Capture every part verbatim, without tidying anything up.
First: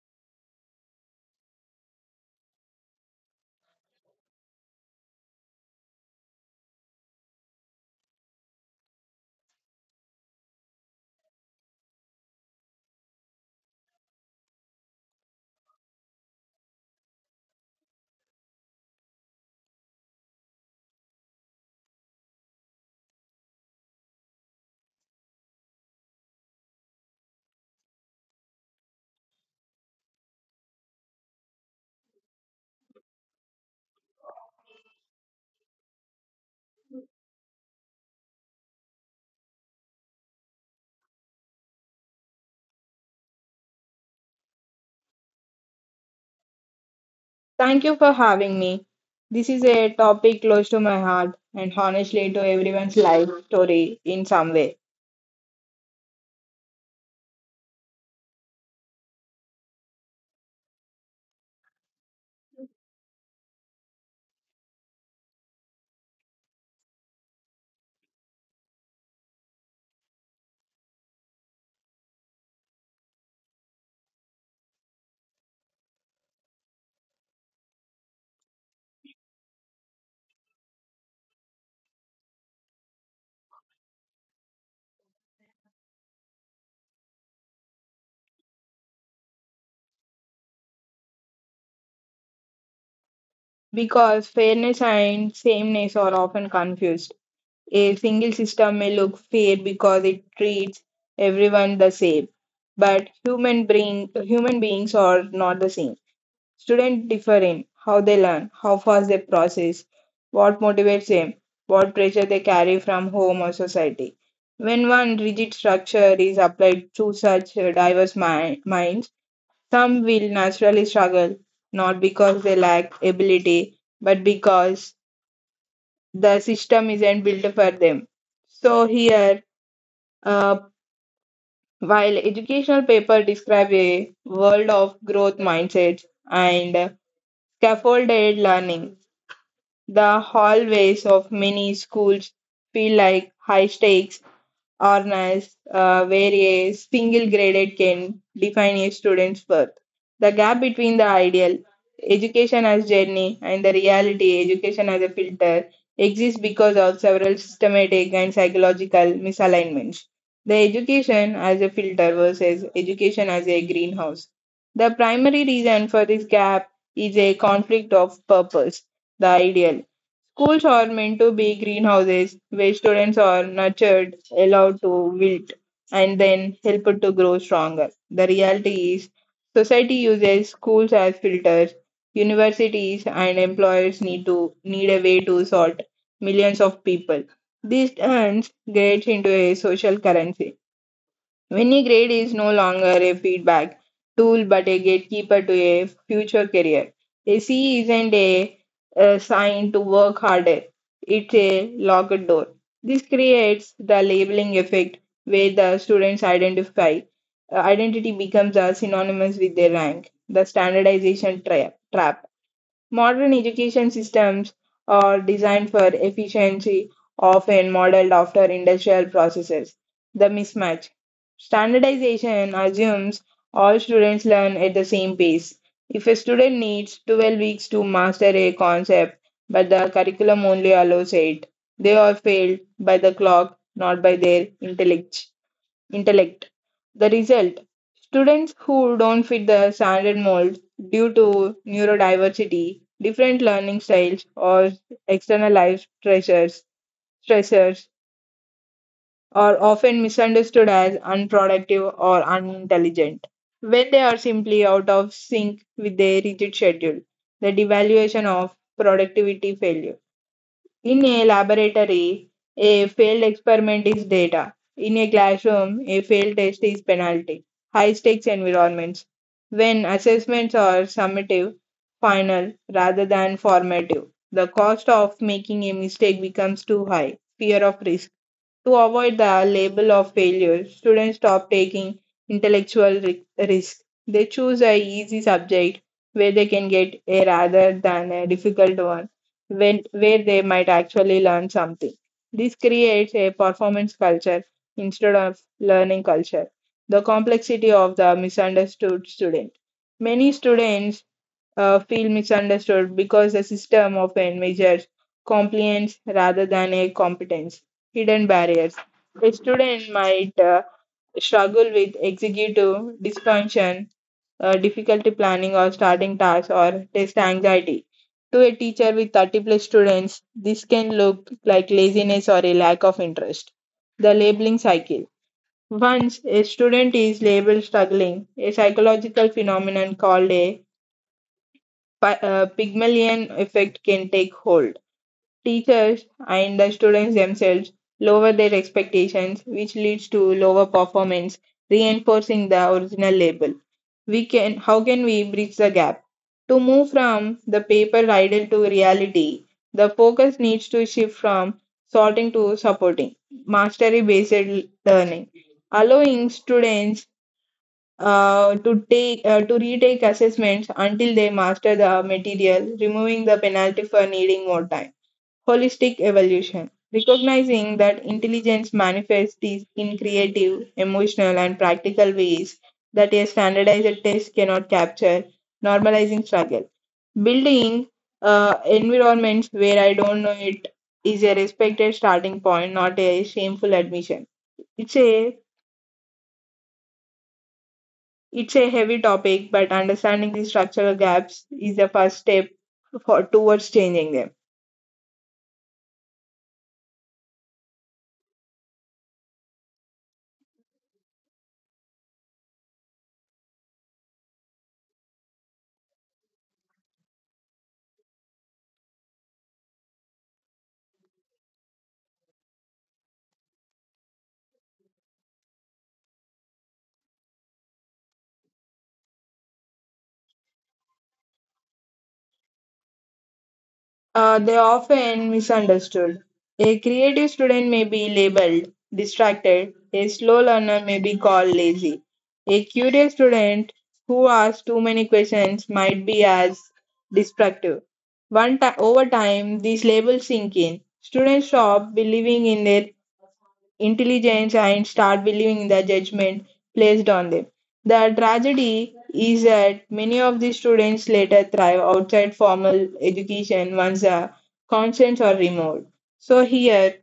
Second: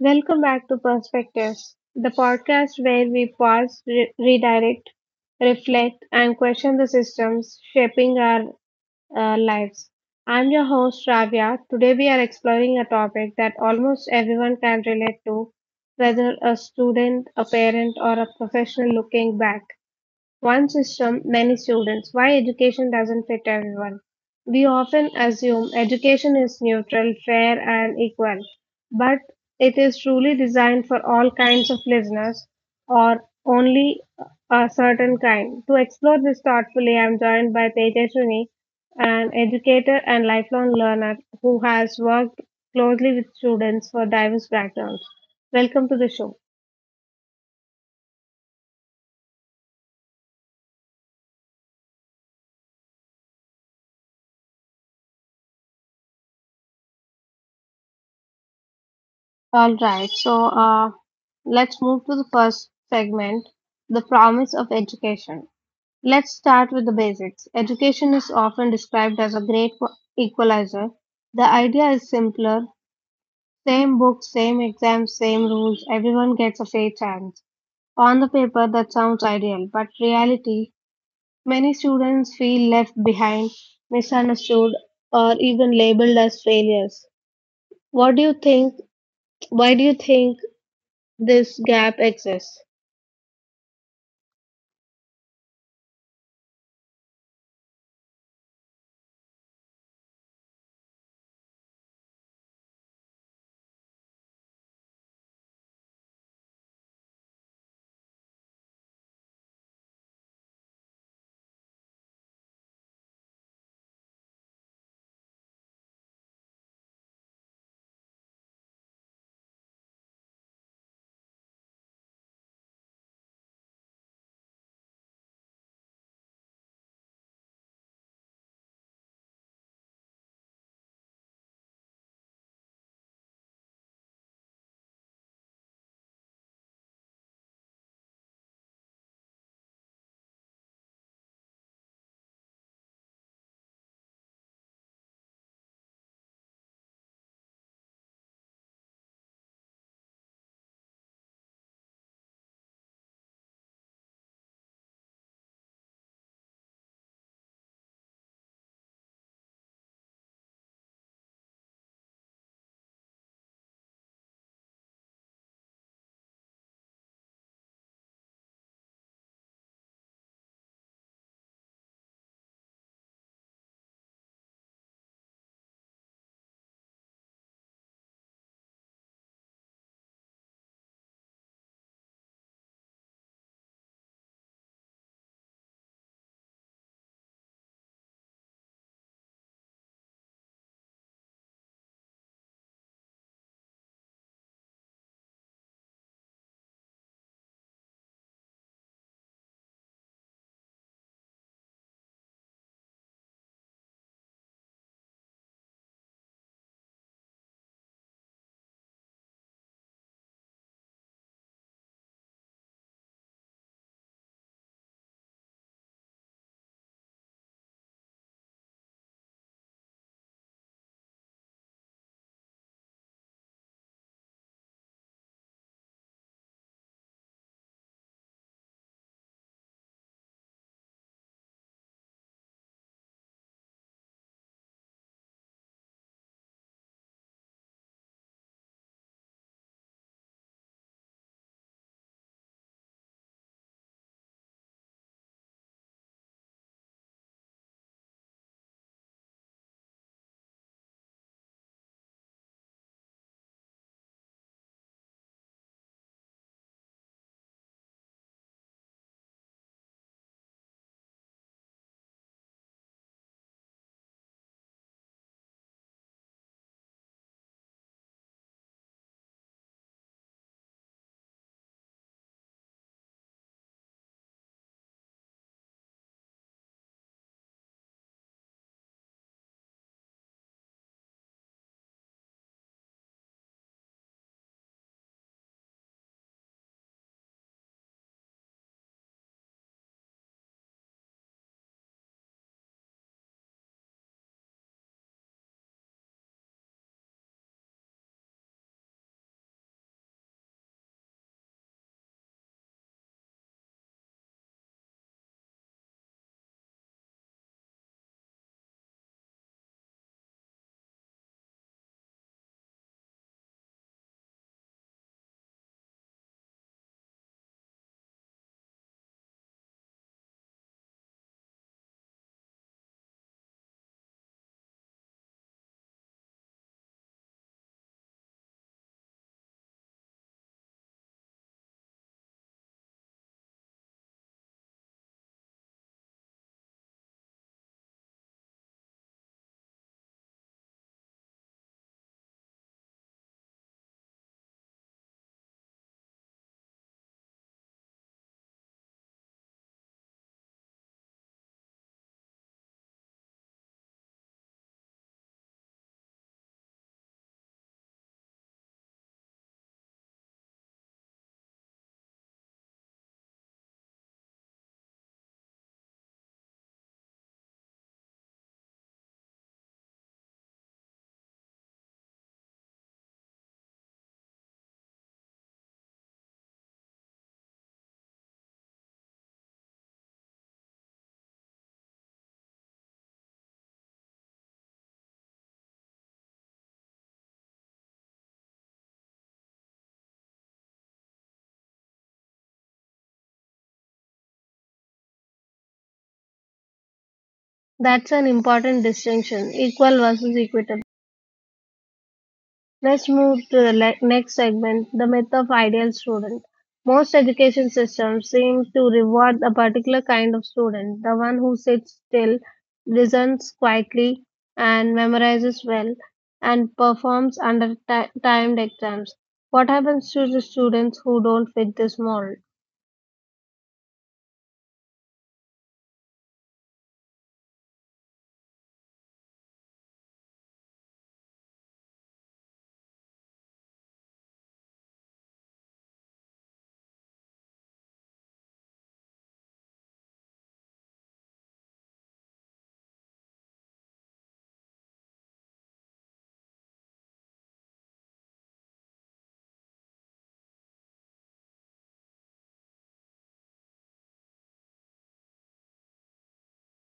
Welcome back to Perspectives, the podcast where we pause, re- redirect, reflect, and question the systems shaping our uh, lives. I'm your host, Ravya. Today, we are exploring a topic that almost everyone can relate to, whether a student, a parent, or a professional looking back. One system, many students. Why education doesn't fit everyone. We often assume education is neutral, fair, and equal, but it is truly designed for all kinds of listeners or only a certain kind. To explore this thoughtfully, I'm joined by Tejaswini, an educator and lifelong learner who has worked closely with students for diverse backgrounds. Welcome to the show. Thank you for having me. This is a topic close to my heart and honestly to everyone's life story in some way. All right, so uh, let's move to the first segment, the promise of education. Let's start with the basics. Education is often described as a great equalizer. The idea is simpler: same books, same exams, same rules, everyone gets a fair chance. On the paper, that sounds ideal, but reality, many students feel left behind, misunderstood, or even labeled as failures. What do you think? Why do you think this gap exists? Because fairness and sameness are often confused. A single system may look fair because it treats everyone the same, but human, bring, human beings are not the same. Students differ in how they learn, how fast they process, what motivates them, what pressure they carry from home or society. When one rigid structure is applied to such uh, diverse mi- minds, some will naturally struggle, not because they lack ability, but because the system isn't built for them. So, here, uh, while educational paper describe a world of growth mindsets and scaffolded learning. The hallways of many schools feel like high stakes arnas, uh, where a single grade can define a student's worth. The gap between the ideal education as journey and the reality education as a filter exists because of several systematic and psychological misalignments. The education as a filter versus education as a greenhouse. The primary reason for this gap is a conflict of purpose. The ideal: schools are meant to be greenhouses where students are nurtured, allowed to wilt, and then helped to grow stronger. The reality is, society uses schools as filters. Universities and employers need to need a way to sort millions of people. This turns grades into a social currency. Winning grade is no longer a feedback tool but a gatekeeper to a future career. A C isn't a, a sign to work harder, it's a locked door. This creates the labeling effect where the students identify uh, identity becomes a synonymous with their rank, the standardization tra- trap. Modern education systems are designed for efficiency, often modeled after industrial processes. The mismatch. Standardization assumes all students learn at the same pace. If a student needs twelve weeks to master a concept, but the curriculum only allows eight, they are failed by the clock, not by their intellect intellect. The result: students who don't fit the standard mold due to neurodiversity, different learning styles, or external life pressures, stressors, are often misunderstood as unproductive or unintelligent when they are simply out of sync with their rigid schedule. The devaluation of productivity failure. In a laboratory, a failed experiment is data. In a classroom, a failed test is penalty. High stakes environments. When assessments are summative, final, rather than formative, the cost of making a mistake becomes too high. Fear of risk. To avoid the label of failure, students stop taking intellectual ri- risk. They choose a easy subject where they can get a rather than a difficult one when, where they might actually learn something. This creates a performance culture instead of learning culture. The complexity of the misunderstood student. Many students uh, feel misunderstood because the system often measures compliance rather than a competence. Hidden barriers. A student might uh, struggle with executive dysfunction, uh, difficulty planning or starting tasks, or test anxiety. To a teacher with thirty plus students, this can look like laziness or a lack of interest. The labeling cycle. Once a student is labeled struggling, a psychological phenomenon called a pi- uh, Pygmalion effect can take hold. Teachers and the students themselves lower their expectations, which leads to lower performance, reinforcing the original label. We can, how can we bridge the gap? To move from the paper idol to reality, the focus needs to shift from sorting to supporting, mastery based learning, allowing students uh, to take uh, to retake assessments until they master the material, removing the penalty for needing more time. Holistic evolution. Recognizing that intelligence manifests is in creative, emotional, and practical ways that a standardized test cannot capture, normalizing struggle. Building uh, environments where I don't know it is a respected starting point, not a shameful admission. It's a It's a heavy topic, but understanding the structural gaps is the first step for, towards changing them. That's an important distinction, equal versus equitable. Let's move to the le- next segment, the myth of ideal student. Most education systems seem to reward a particular kind of student, the one who sits still, listens quietly, and memorizes well, and performs under ti timed exams. What happens to the students who don't fit this mold? Uh, they are often misunderstood. A creative student may be labeled distracted, a slow learner may be called lazy. A curious student who asks too many questions might be as destructive. One ti- over time, these labels sink in. Students stop believing in their intelligence and start believing in the judgment placed on them. The tragedy is that many of these students later thrive outside formal education once the concerns are removed. So here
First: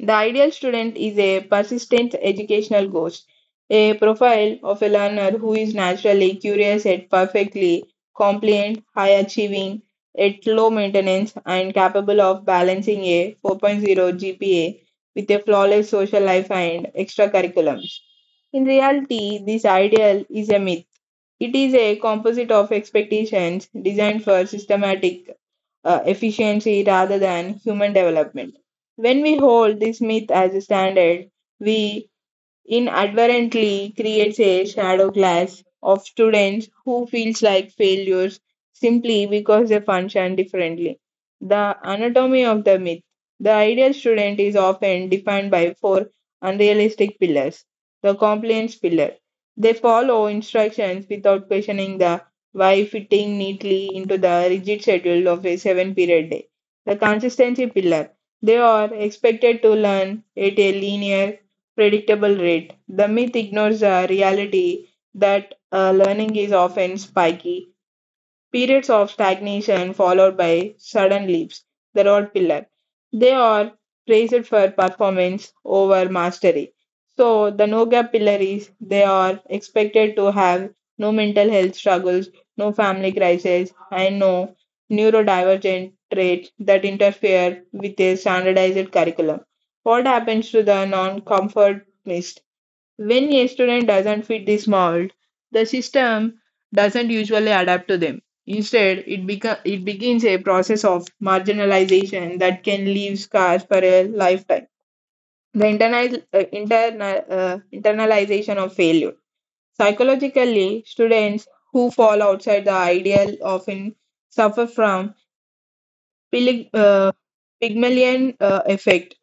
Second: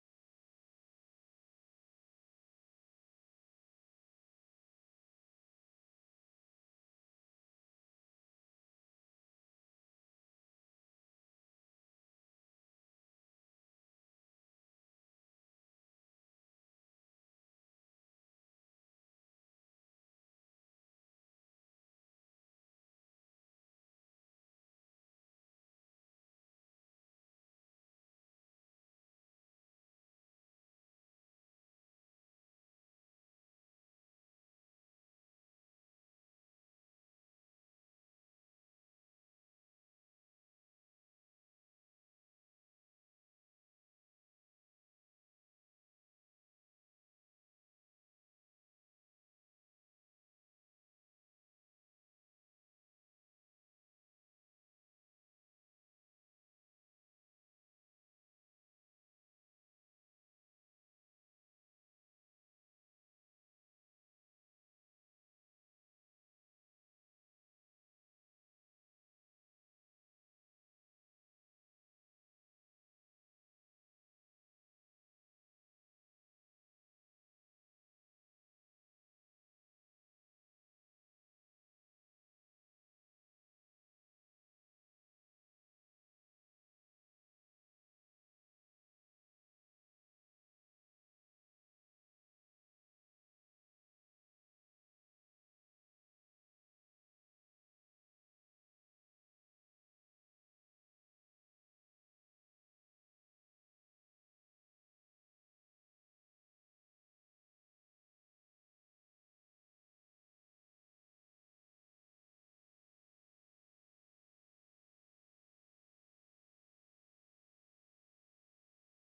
the ideal student is a persistent educational ghost, a profile of a learner who is naturally curious yet perfectly compliant, high achieving, at low maintenance, and capable of balancing a four point zero G P A with a flawless social life and extracurriculums. In reality, this ideal is a myth. It is a composite of expectations designed for systematic uh, efficiency rather than human development. When we hold this myth as a standard, we inadvertently creates a shadow class of students who feels like failures simply because they function differently. The anatomy of the myth. The ideal student is often defined by four unrealistic pillars. The compliance pillar. They follow instructions without questioning the why fitting neatly into the rigid schedule of a seven period day. The consistency pillar. They are expected to learn at a linear predictable rate. The myth ignores the reality that uh, learning is often spiky, periods of stagnation followed by sudden leaps, the road pillar. They are praised for performance over mastery. So the no gap pillaries, they are expected to have no mental health struggles, no family crisis, and no neurodivergent traits that interfere with a standardized curriculum. What happens to the non-conformist? When a student doesn't fit this mold, the system doesn't usually adapt to them. Instead, it, beca- it begins a process of marginalization that can leave scars for a lifetime. The internal, uh, internal, uh, internalization of failure. Psychologically, students who fall outside the ideal often suffer from pili- uh, Pygmalion uh, effect.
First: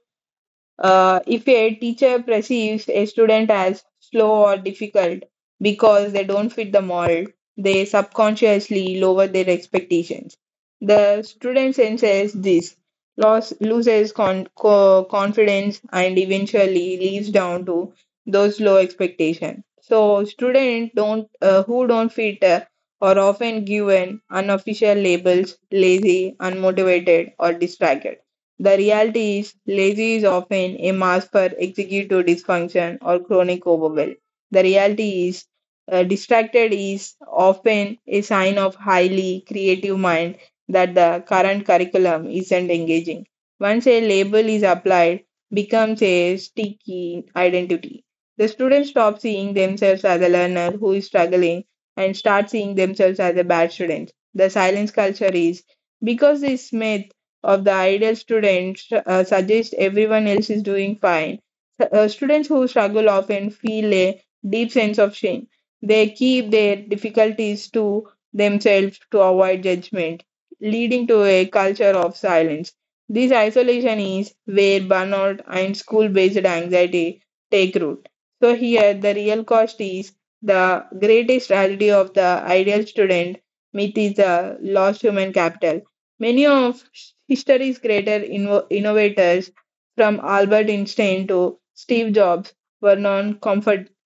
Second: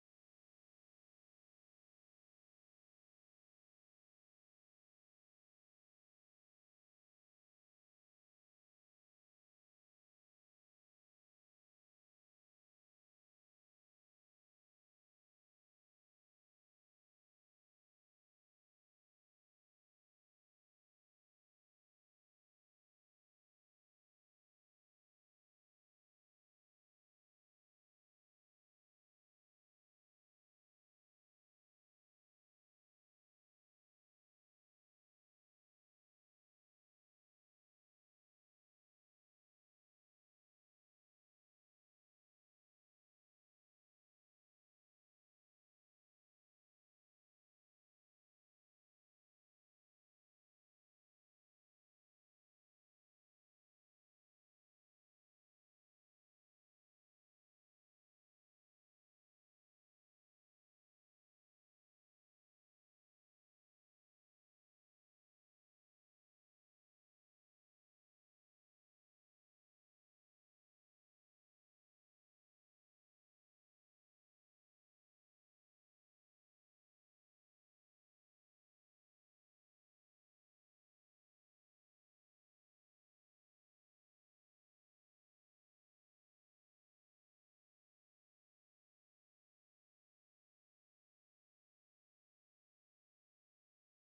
uh, if a teacher perceives a student as slow or difficult because they don't fit the mold, they subconsciously lower their expectations. The student senses this, loss, loses con- co- confidence, and eventually leaves down to those low expectations. So, students don't uh, who don't fit uh, are often given unofficial labels, lazy, unmotivated, or distracted. The reality is, lazy is often a mask for executive dysfunction or chronic overwhelm. The reality is, uh, distracted is often a sign of highly creative mind that the current curriculum isn't engaging. Once a label is applied, becomes a sticky identity. The student stops seeing themselves as a learner who is struggling and start seeing themselves as a bad student. The silence culture is because this myth of the ideal students uh, suggest everyone else is doing fine. Uh, students who struggle often feel a deep sense of shame. They keep their difficulties to themselves to avoid judgment, leading to a culture of silence. This isolation is where burnout and school based anxiety take root. So, here the real cost is the greatest tragedy of the ideal student myth is the lost human capital. Many of history's greater inno- innovators, from Albert Einstein to Steve Jobs, were non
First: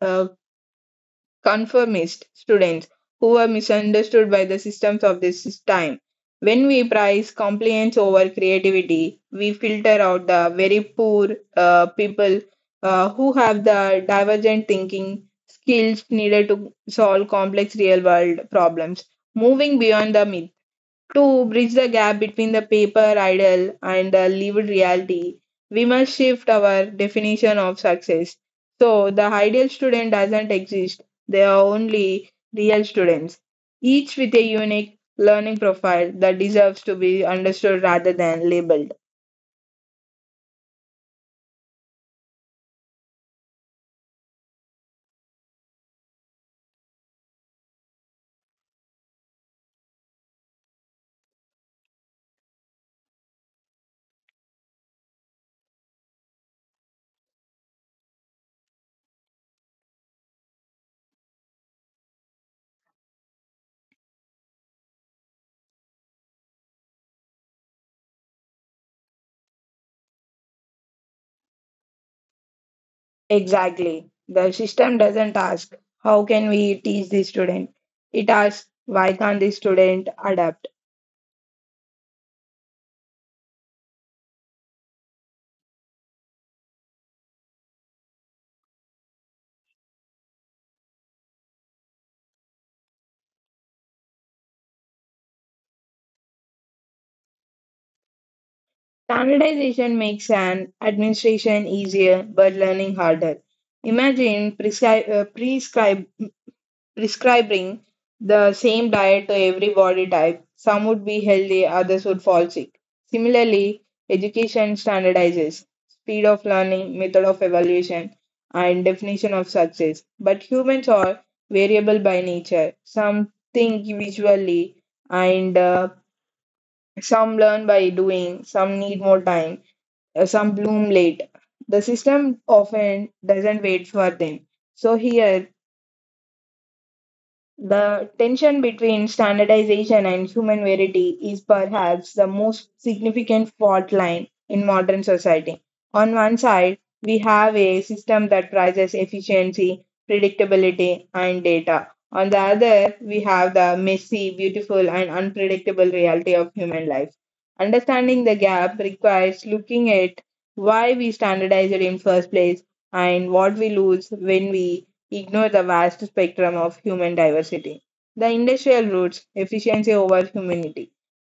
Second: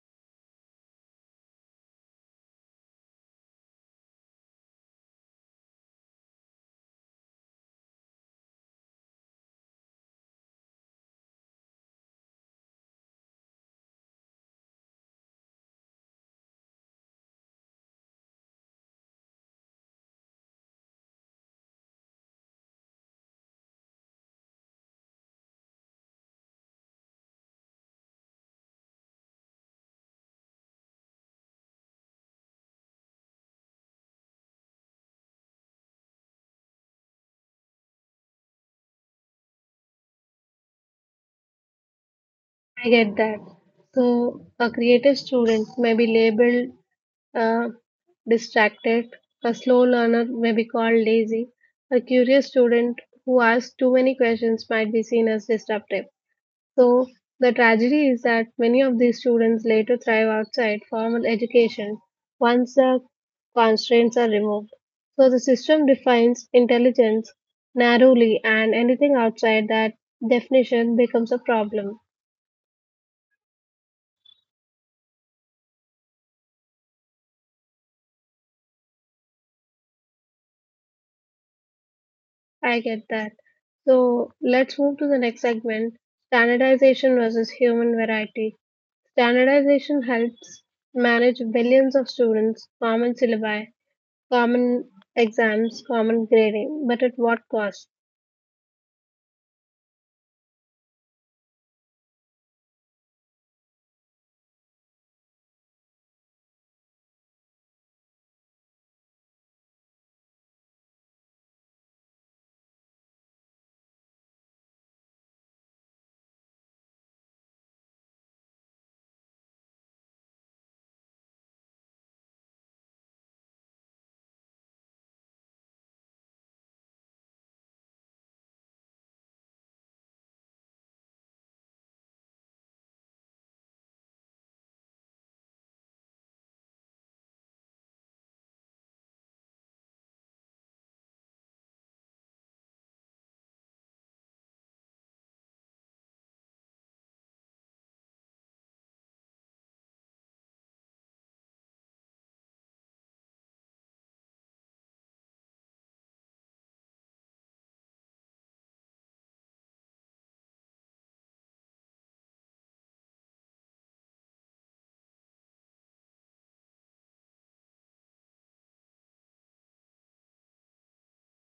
uh, conformist students who were misunderstood by the systems of this time. When we prize compliance over creativity, we filter out the very poor uh, people uh, who have the divergent thinking skills needed to solve complex real world problems. Moving beyond the myth to bridge the gap between the paper idol and the lived reality, we must shift our definition of success. So, the ideal student doesn't exist, they are only real students, each with a unique learning profile that deserves to be understood rather than labeled. I get that. So, a creative student may be labeled uh, distracted, a slow learner may be called lazy, a curious student who asks too many questions might be seen as disruptive. So, the tragedy is that many of these students later thrive outside formal education once the constraints are removed. So, the system defines intelligence narrowly, and anything outside that definition becomes a problem. Exactly. The system doesn't ask, how can we teach this student? It asks, why can't this student adapt? I get that. So let's move to the next segment, standardization versus human variety. Standardization helps manage billions of students, common syllabi, common exams, common grading, but at what cost? Standardization makes an administration easier but learning harder. Imagine prescri- uh, prescribe, prescribing the same diet to every body type. Some would be healthy, others would fall sick. Similarly, education standardizes speed of learning, method of evaluation, and definition of success. But humans are variable by nature. Some think visually, and uh, some learn by doing, some need more time, uh, some bloom late. The system often doesn't wait for them. So here the tension between standardization and human variety is perhaps the most significant fault line in modern society. On one side, we have a system that prizes efficiency, predictability, and data. On the other, we have the messy, beautiful, and unpredictable reality of human life. Understanding the gap requires looking at why we standardize it in first place and what we lose when we ignore the vast spectrum of human diversity. The industrial roots, efficiency over humanity.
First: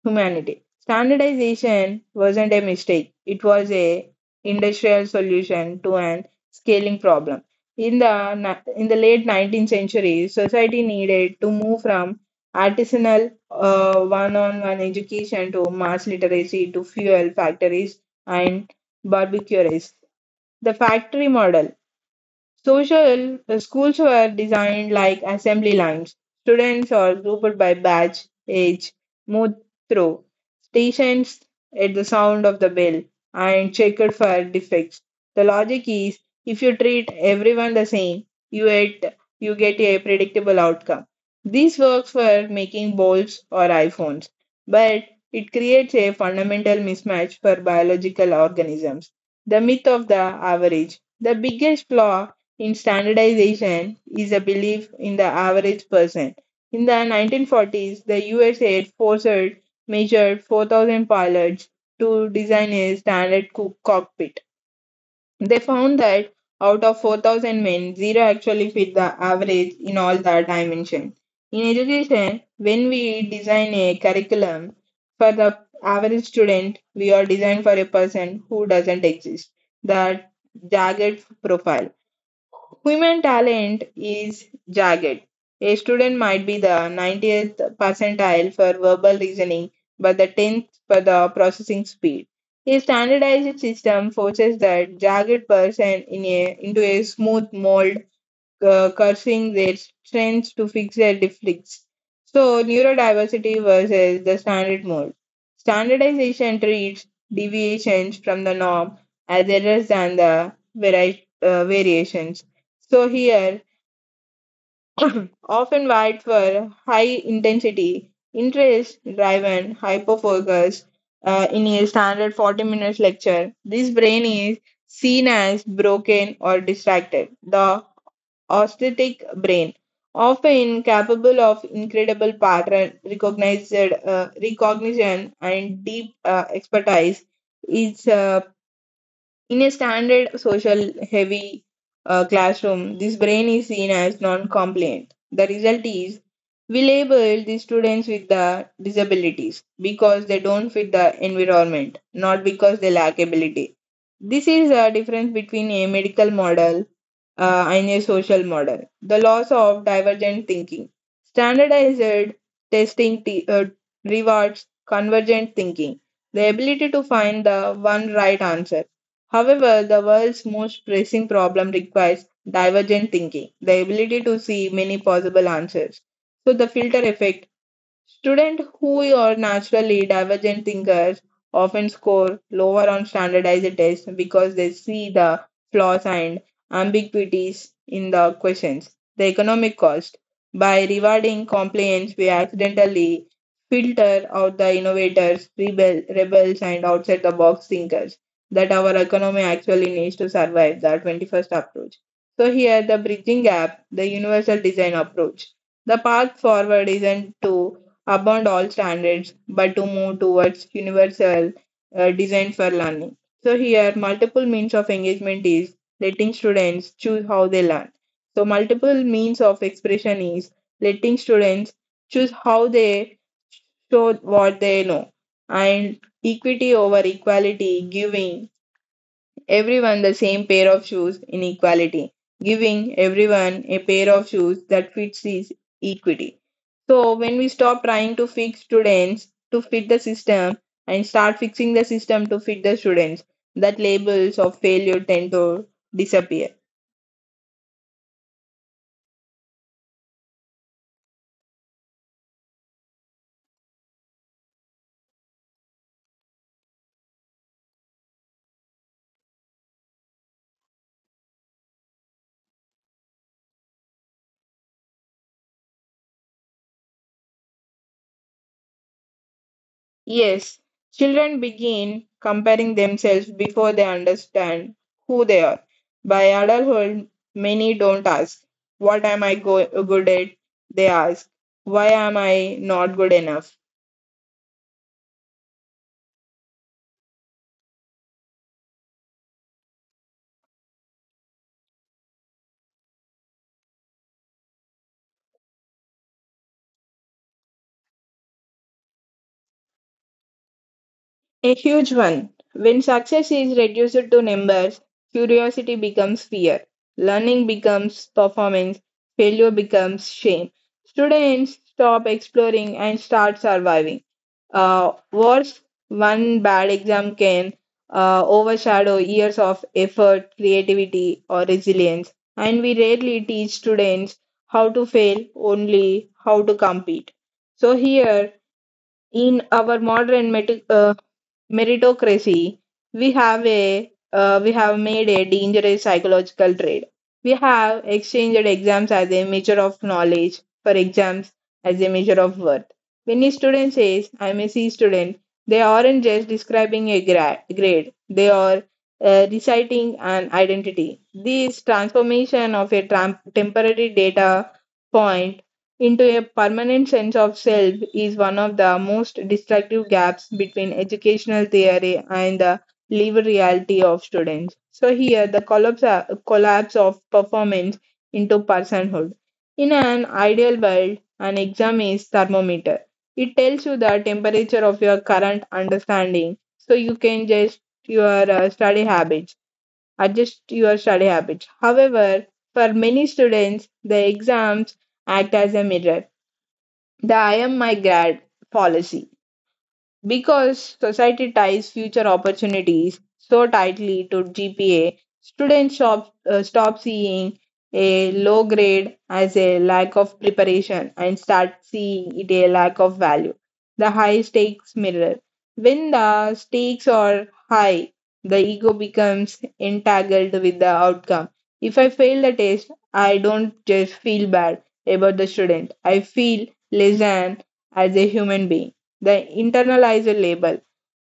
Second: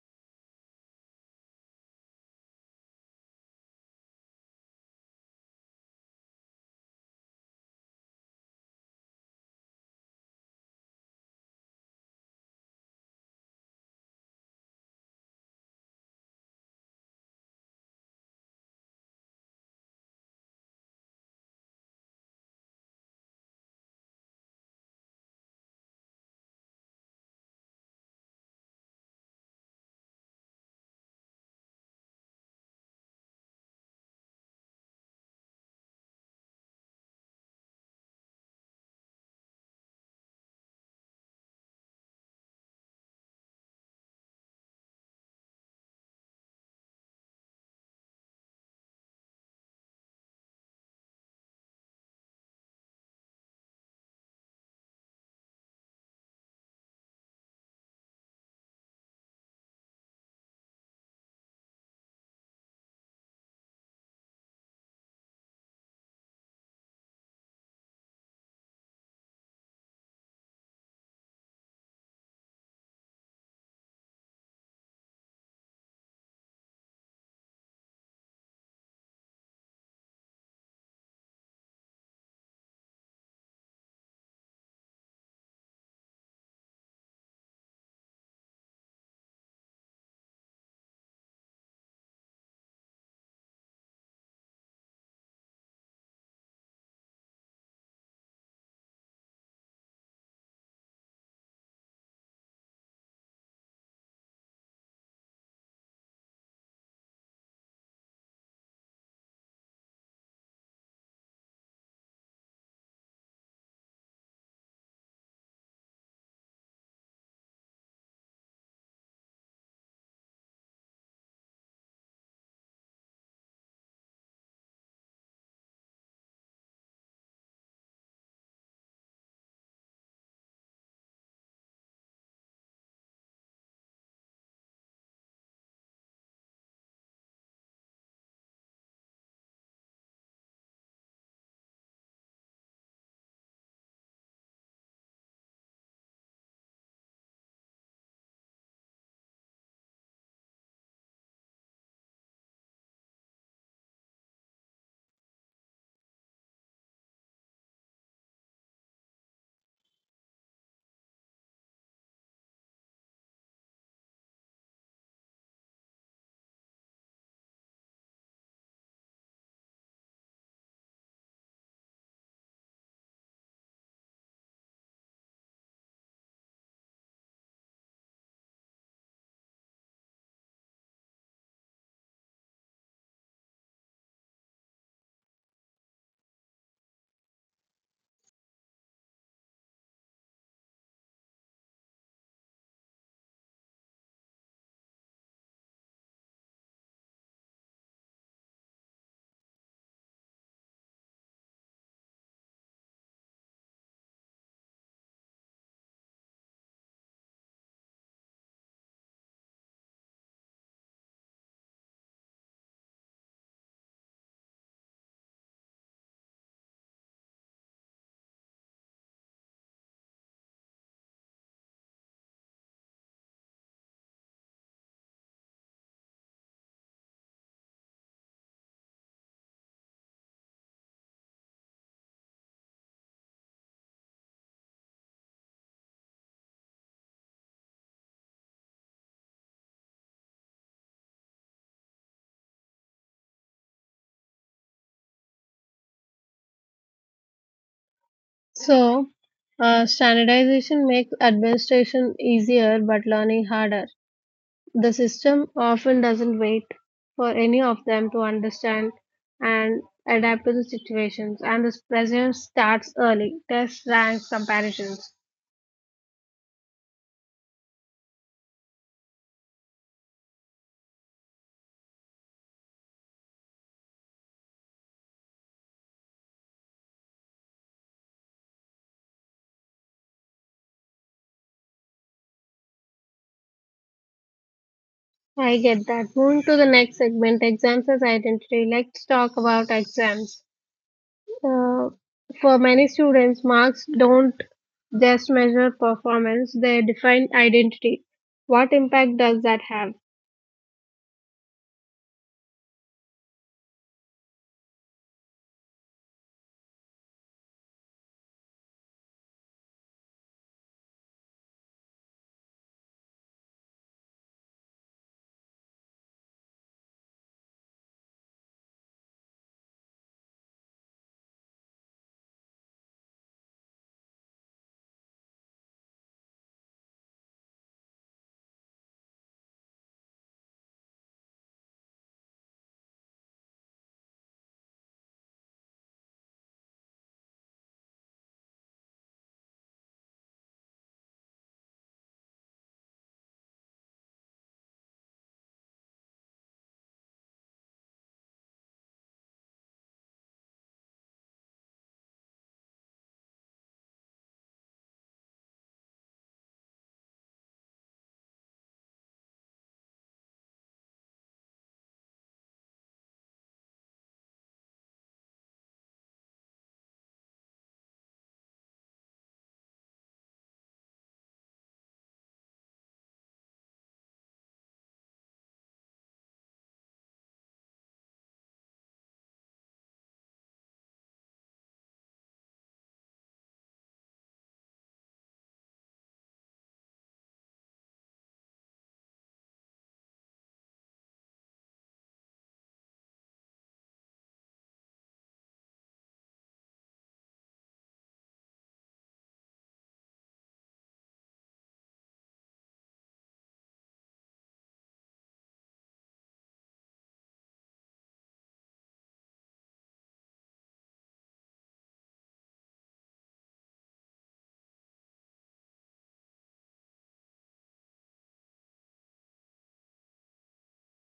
Humanity. Standardization wasn't a mistake. It was a industrial solution to an scaling problem. In the ni- in the late nineteenth century, society needed to move from artisanal uh, one-on-one education to mass literacy to fuel factories and barbecueries. The factory model. Social uh, schools were designed like assembly lines. Students are grouped by batch, age, moved through stations at the sound of the bell, and checked for defects. The logic is, if you treat everyone the same, you get, you get a predictable outcome. This works for making bulbs or iPhones, but it creates a fundamental mismatch for biological organisms. The myth of the average. The biggest flaw in standardization is a belief in the average person. In the nineteen forties, the U S Air Force measured four thousand pilots to design a standard co- cockpit. They found that out of four thousand men, zero actually fit the average in all the dimensions. In education, when we design a curriculum for the average student, we are designed for a person who doesn't exist. The jagged profile. Women talent is jagged. A student might be the ninetieth percentile for verbal reasoning, but the tenth for the processing speed. A standardized system forces that jagged person in a, into a smooth mold, uh, cursing their strengths to fix their defects. So, neurodiversity versus the standard mode. Standardization treats deviations from the norm as errors than the vari- uh, variations. So, here, often wide for high intensity, interest driven hyperfocus uh, in a standard forty minutes lecture. This brain is seen as broken or distracted. The aesthetic brain, often capable of incredible pattern recognized, uh, recognition and deep uh, expertise, is, uh, in a standard social heavy uh, classroom. This brain is seen as non-compliant. The result is we label the students with the disabilities because they don't fit the environment, not because they lack ability. This is a difference between a medical model uh, in a social model. The loss of divergent thinking. Standardized testing t- uh, rewards convergent thinking, the ability to find the one right answer. However, the world's most pressing problem requires divergent thinking, the ability to see many possible answers. So, the filter effect. Students who are naturally divergent thinkers often score lower on standardized tests because they see the flaws and ambiguities in the questions. The economic cost. By rewarding compliance, we accidentally filter out the innovators, rebel, rebels, and outside the box thinkers that our economy actually needs to survive the twenty-first approach. So, here the bridging gap, the universal design approach. The path forward isn't to abandoned all standards but to move towards universal uh, design for learning. So here multiple means of engagement is letting students choose how they learn. So multiple means of expression is letting students choose how they show what they know, and equity over equality, giving everyone the same pair of shoes inequality, giving everyone a pair of shoes that fits is equity. So when we stop trying to fix students to fit the system and start fixing the system to fit the students, that labels of failure tend to disappear. So, uh, standardization makes administration easier but learning harder. The system often doesn't wait for any of them to understand and adapt to the situations, and this pressure starts early. Test ranks comparisons. Yes, children begin comparing themselves before they understand who they are. By adulthood, many don't ask, "What am I go- good at?" They ask, "Why am I not good enough?" I get that. Moving to the next segment, exams as identity. Let's talk about exams. Uh, for many students, marks don't just measure performance, they define identity. What impact does that have? A huge one. When success is reduced to numbers, curiosity becomes fear, learning becomes performance, failure becomes shame. Students stop exploring and start surviving. Uh, worse, one bad exam can, uh, overshadow years of effort, creativity, or resilience. And we rarely teach students how to fail, only how to compete. So, here in our modern meti- uh, meritocracy, we have a uh, we have made a dangerous psychological trade. We have exchanged exams as a measure of knowledge for exams as a measure of worth. When a student says, "I'm a C student," they aren't just describing a gra- grade, they are, uh, reciting an identity. This transformation of a tram- temporary data point into a permanent sense of self is one of the most destructive gaps between educational theory and the lived reality of students. So here the collapse, collapse of performance into personhood. In an ideal world, an exam is thermometer. It tells you the temperature of your current understanding. So you can just your uh, study habits, adjust your study habits. However, for many students, the exams act as a mirror. The "I am my grad" policy. Because society ties future opportunities so tightly to G P A, students shop, uh, stop seeing a low grade as a lack of preparation and start seeing it a lack of value. The high stakes mirror. When the stakes are high, the ego becomes entangled with the outcome. If I fail the test, I don't just feel bad about the student, I feel less than as a human being. The internalizer label.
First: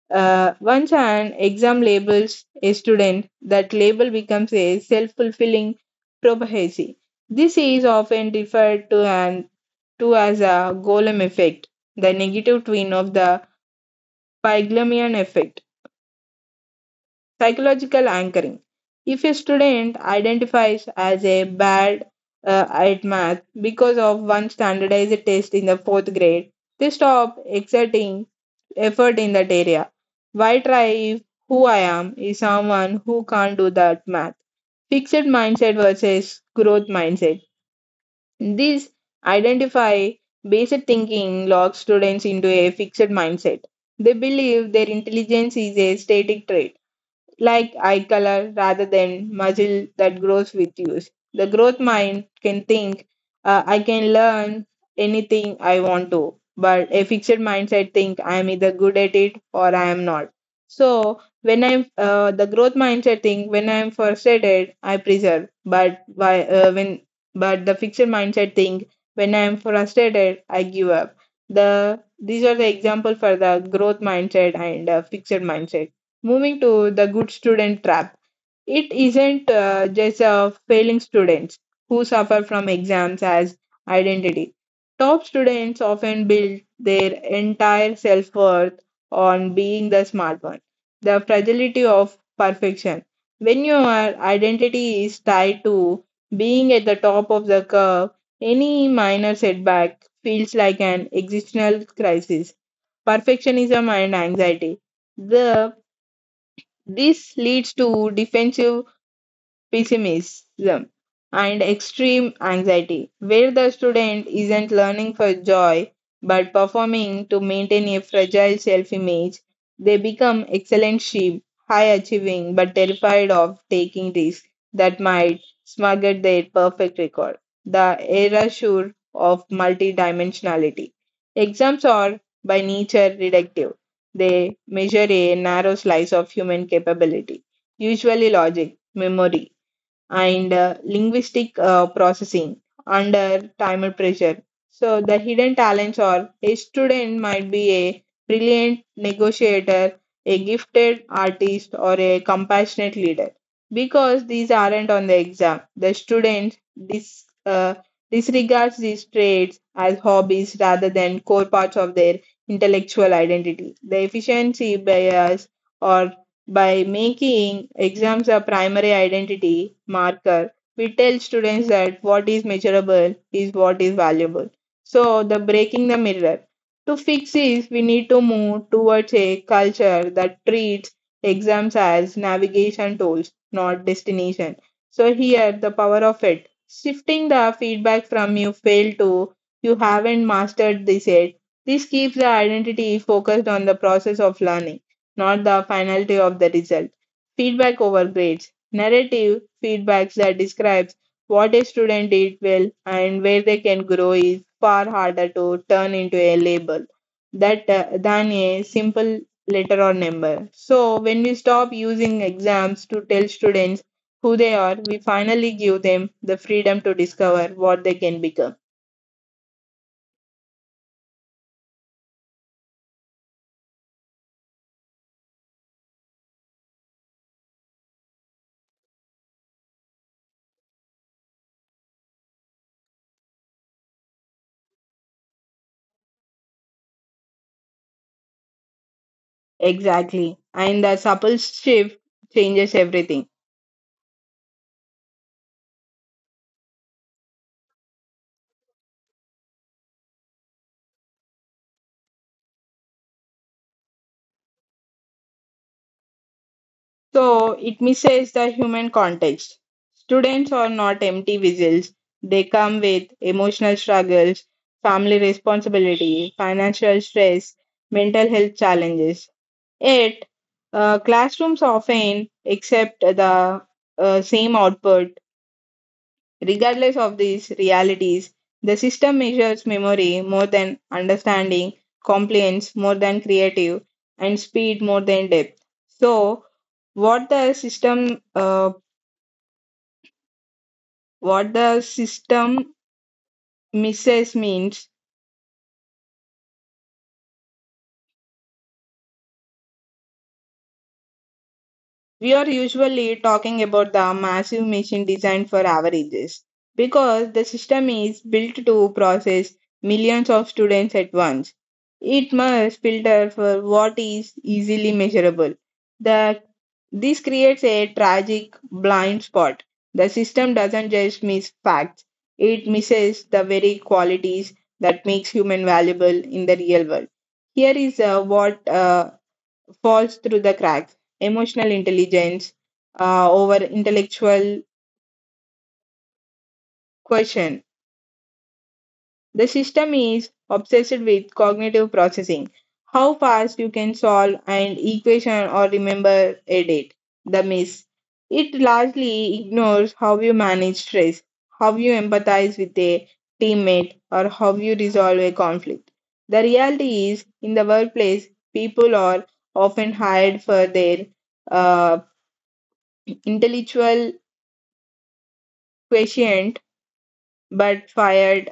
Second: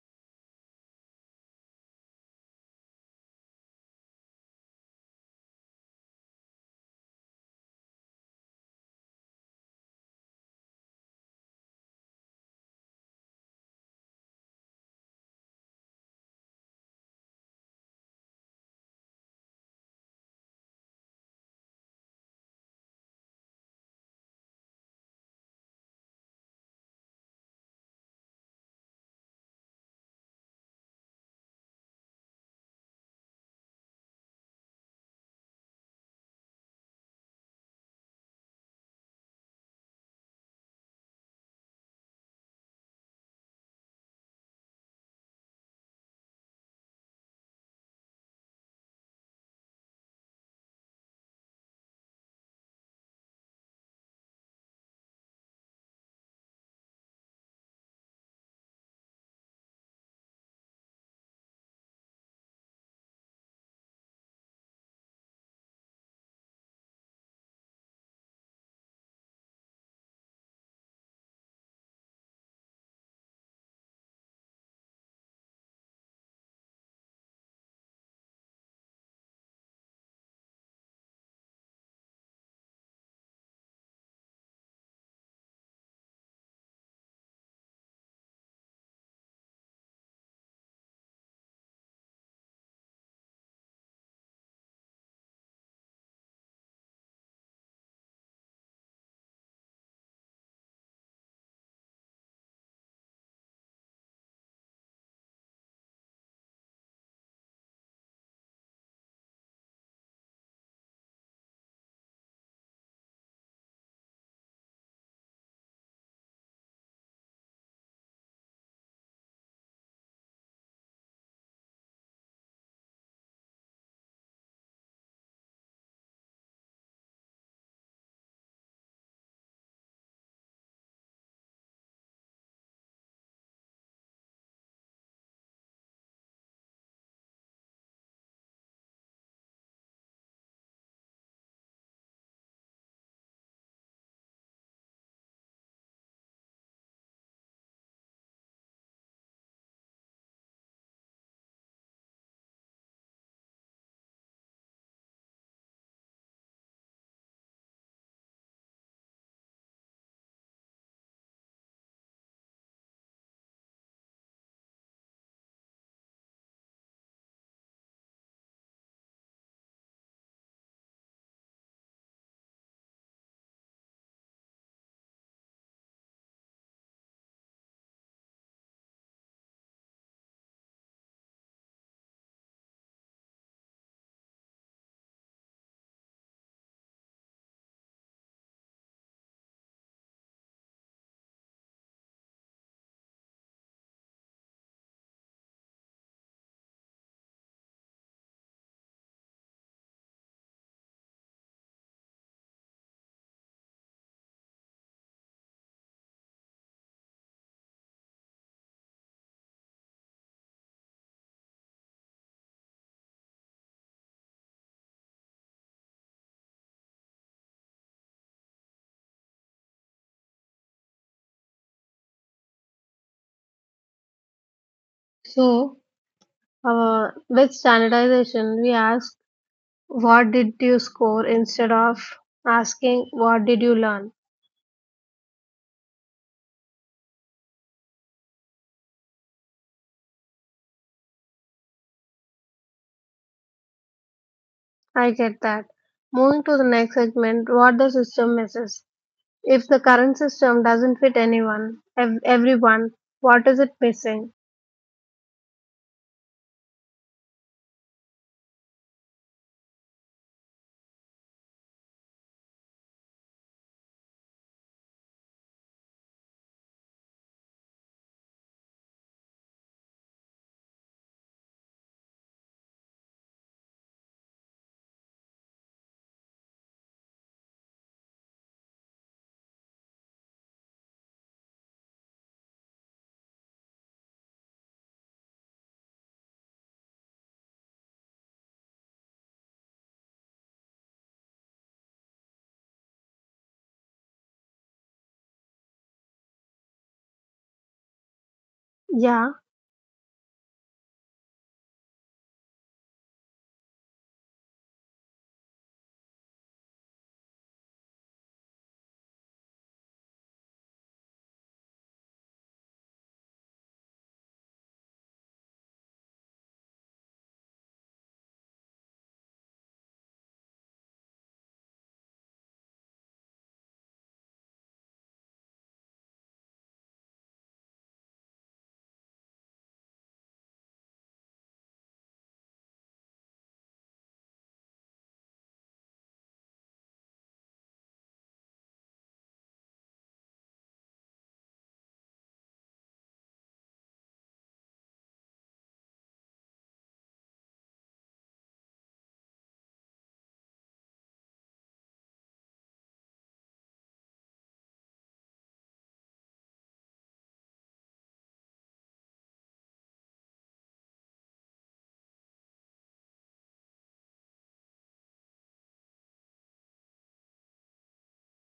Uh, once an exam labels a student, that label becomes a self-fulfilling prophecy. This is often referred to, an, to as a golem effect, the negative twin of the pygmalion effect. Psychological anchoring. If a student identifies as a bad, uh, at math because of one standardized test in the fourth grade, they stop exerting effort in that area. Why try if who I am is someone who can't do that math? Fixed mindset versus growth mindset. These identify basic thinking locks students into a fixed mindset. They believe their intelligence is a static trait like eye color rather than muscle that grows with use. The growth mind can think, uh, I can learn anything I want to, but a fixed mindset think I am either good at it or I am not. So when I'm uh, the growth mindset thing, when I'm frustrated, I preserve. But why uh, when but the fixed mindset thing, when I'm frustrated, I give up. The these are the example for the growth mindset and, uh, fixed mindset. Moving to the good student trap, it isn't uh, just uh, failing students who suffer from exams as identity. Top students often build their entire self worth on being the smart one. The fragility of perfection. When your identity is tied to being at the top of the curve, any minor setback feels like an existential crisis. Perfectionism and anxiety. The this leads to defensive pessimism, and extreme anxiety, where the student isn't learning for joy but performing to maintain a fragile self image. They become excellent sheep, high achieving but terrified of taking risks that might smother their perfect record. The erasure of multidimensionality. Exams are by nature reductive. They measure a narrow slice of human capability, usually logic, memory, and uh, linguistic uh, processing under time pressure. So, the hidden talents are a student might be a brilliant negotiator, a gifted artist, or a compassionate leader. Because these aren't on the exam, the student dis, uh, disregards these traits as hobbies rather than core parts of their intellectual identity. The efficiency bias, or by making exams a primary identity marker, we tell students that what is measurable is what is valuable. So, the breaking the mirror. To fix this, we need to move towards a culture that treats exams as navigation tools, not destination. So, here the power of it shifting the feedback from "you failed" to "you haven't mastered this yet." This keeps the identity focused on the process of learning not the finality of the result. Feedback over grades. Narrative feedbacks that describes what a student did well and where they can grow is far harder to turn into a label that, uh, than a simple letter or number. So when we stop using exams to tell students who they are, we finally give them the freedom to discover what they can become. So, uh, with standardization, we ask what did you score instead of asking what did you learn. Exactly. And the supple shift changes everything. I get that. Moving to the next segment, what the system misses. If the current system doesn't fit anyone, ev- everyone, what is it missing? So it misses the human context. Students are not empty vessels. They come with emotional struggles, family responsibility, financial stress, mental health challenges. Yet, uh, classrooms often accept the, uh, same output. Regardless of these realities, the system measures memory more than understanding, compliance more than creative, and speed more than depth. So, what the system uh, what the system misses means Yeah, we are usually talking about the massive machine designed for averages, because the system is built to process millions of students at once, it must filter for what is easily measurable. The This creates a tragic blind spot. The system doesn't just miss facts, it misses the very qualities that makes human valuable in the real world. Here is uh, what uh, falls through the cracks: emotional intelligence, uh, over intellectual question. The system is obsessed with cognitive processing, how fast you can solve an equation or remember a date. The miss. It largely ignores how you manage stress, how you empathize with a teammate, or how you resolve a conflict. The reality is, in the workplace, people are often hired for their, uh, intellectual quotient but fired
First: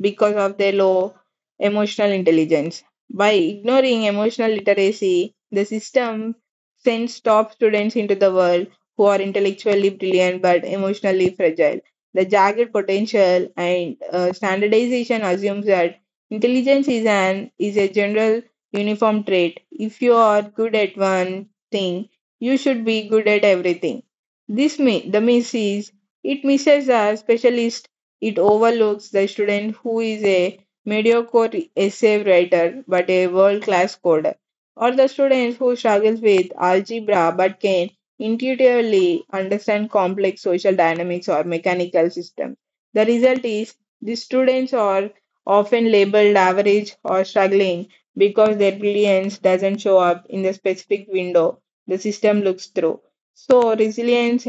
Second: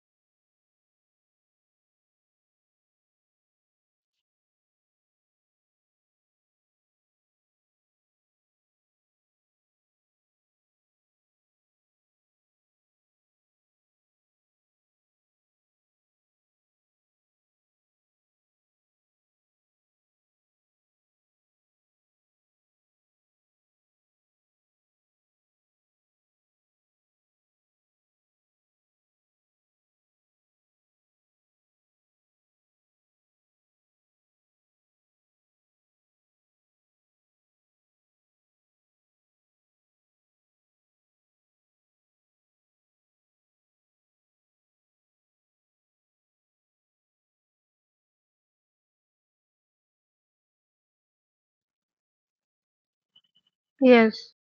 because of their low emotional intelligence. By ignoring emotional literacy, the system sends top students into the world who are intellectually brilliant but emotionally fragile. The jagged potential and, uh, standardization assumes that intelligence is an is a general uniform trait. If you are good at one thing, you should be good at everything. This mi- the miss is, it misses a specialist, it overlooks the student who is a mediocre essay writer but a world class coder, or the student who struggles with algebra but can intuitively understand complex social dynamics or mechanical systems. The result is these students are often labeled average or struggling because their brilliance doesn't show up in the specific window the system looks through. So, yes, resilience,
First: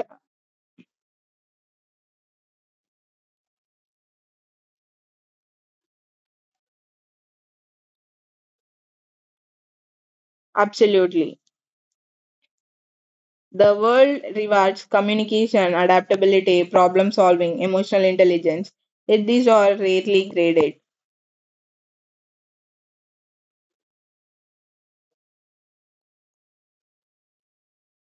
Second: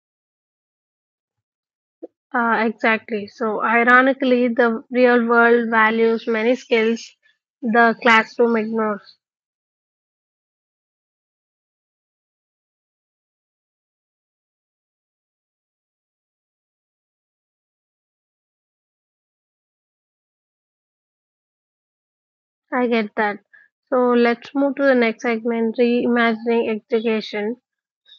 uh, exactly. So, ironically, the real world values many skills the classroom ignores. absolutely. The world rewards communication, adaptability, problem solving, emotional intelligence. Yet these are rarely graded. I get that. So, let's move to the next segment, reimagining education.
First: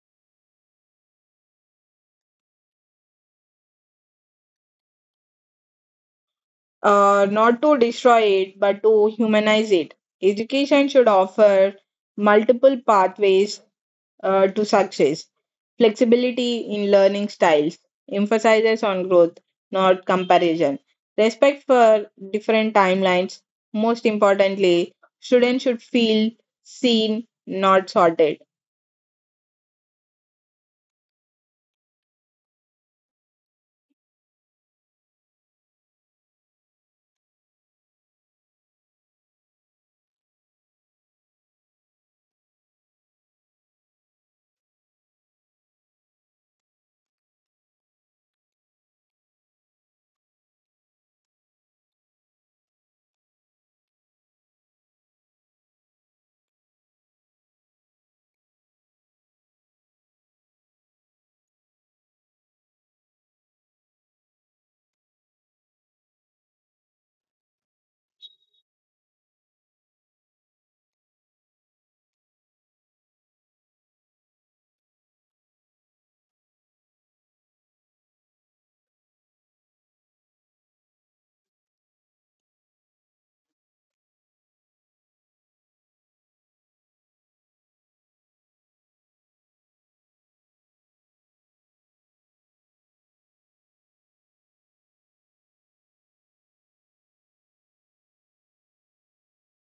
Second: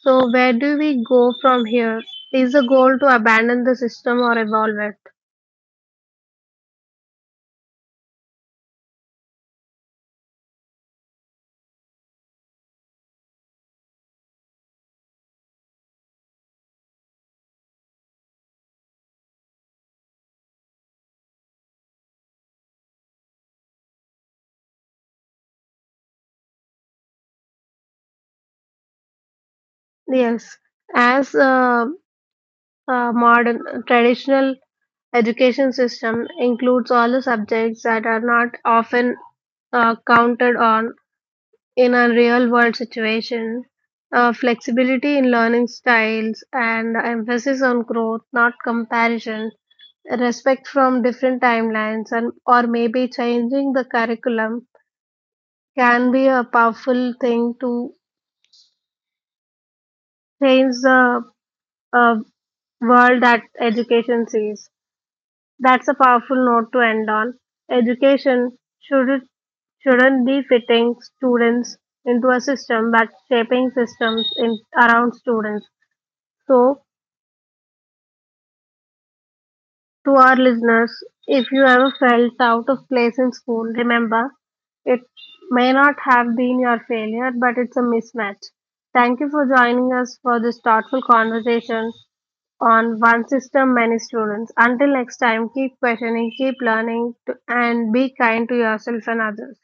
So, where do we go from here? Is the goal to abandon the system or evolve it? Uh, not to destroy it, but to humanize it. Education should offer multiple pathways uh, to success. Flexibility in learning styles, emphasizes on growth, not comparison. Respect for different timelines. Most importantly, students should feel seen, not sorted. Yes, as a, a modern traditional education system includes all the subjects that are not often uh, counted on in a real world situation. Uh, flexibility in learning styles and emphasis on growth, not comparison, respect from different timelines, and or maybe changing the curriculum can be a powerful thing to change the uh, world that education sees. That's a powerful note to end on. Education should shouldn't be fitting students into a system but shaping systems in around students. So to our listeners, if you ever felt out of place in school, remember it may not have been your failure, but it's a mismatch. Thank you for joining us for this thoughtful conversation on one system many students. Until next time, keep questioning, keep learning, to- and be kind to yourself and others.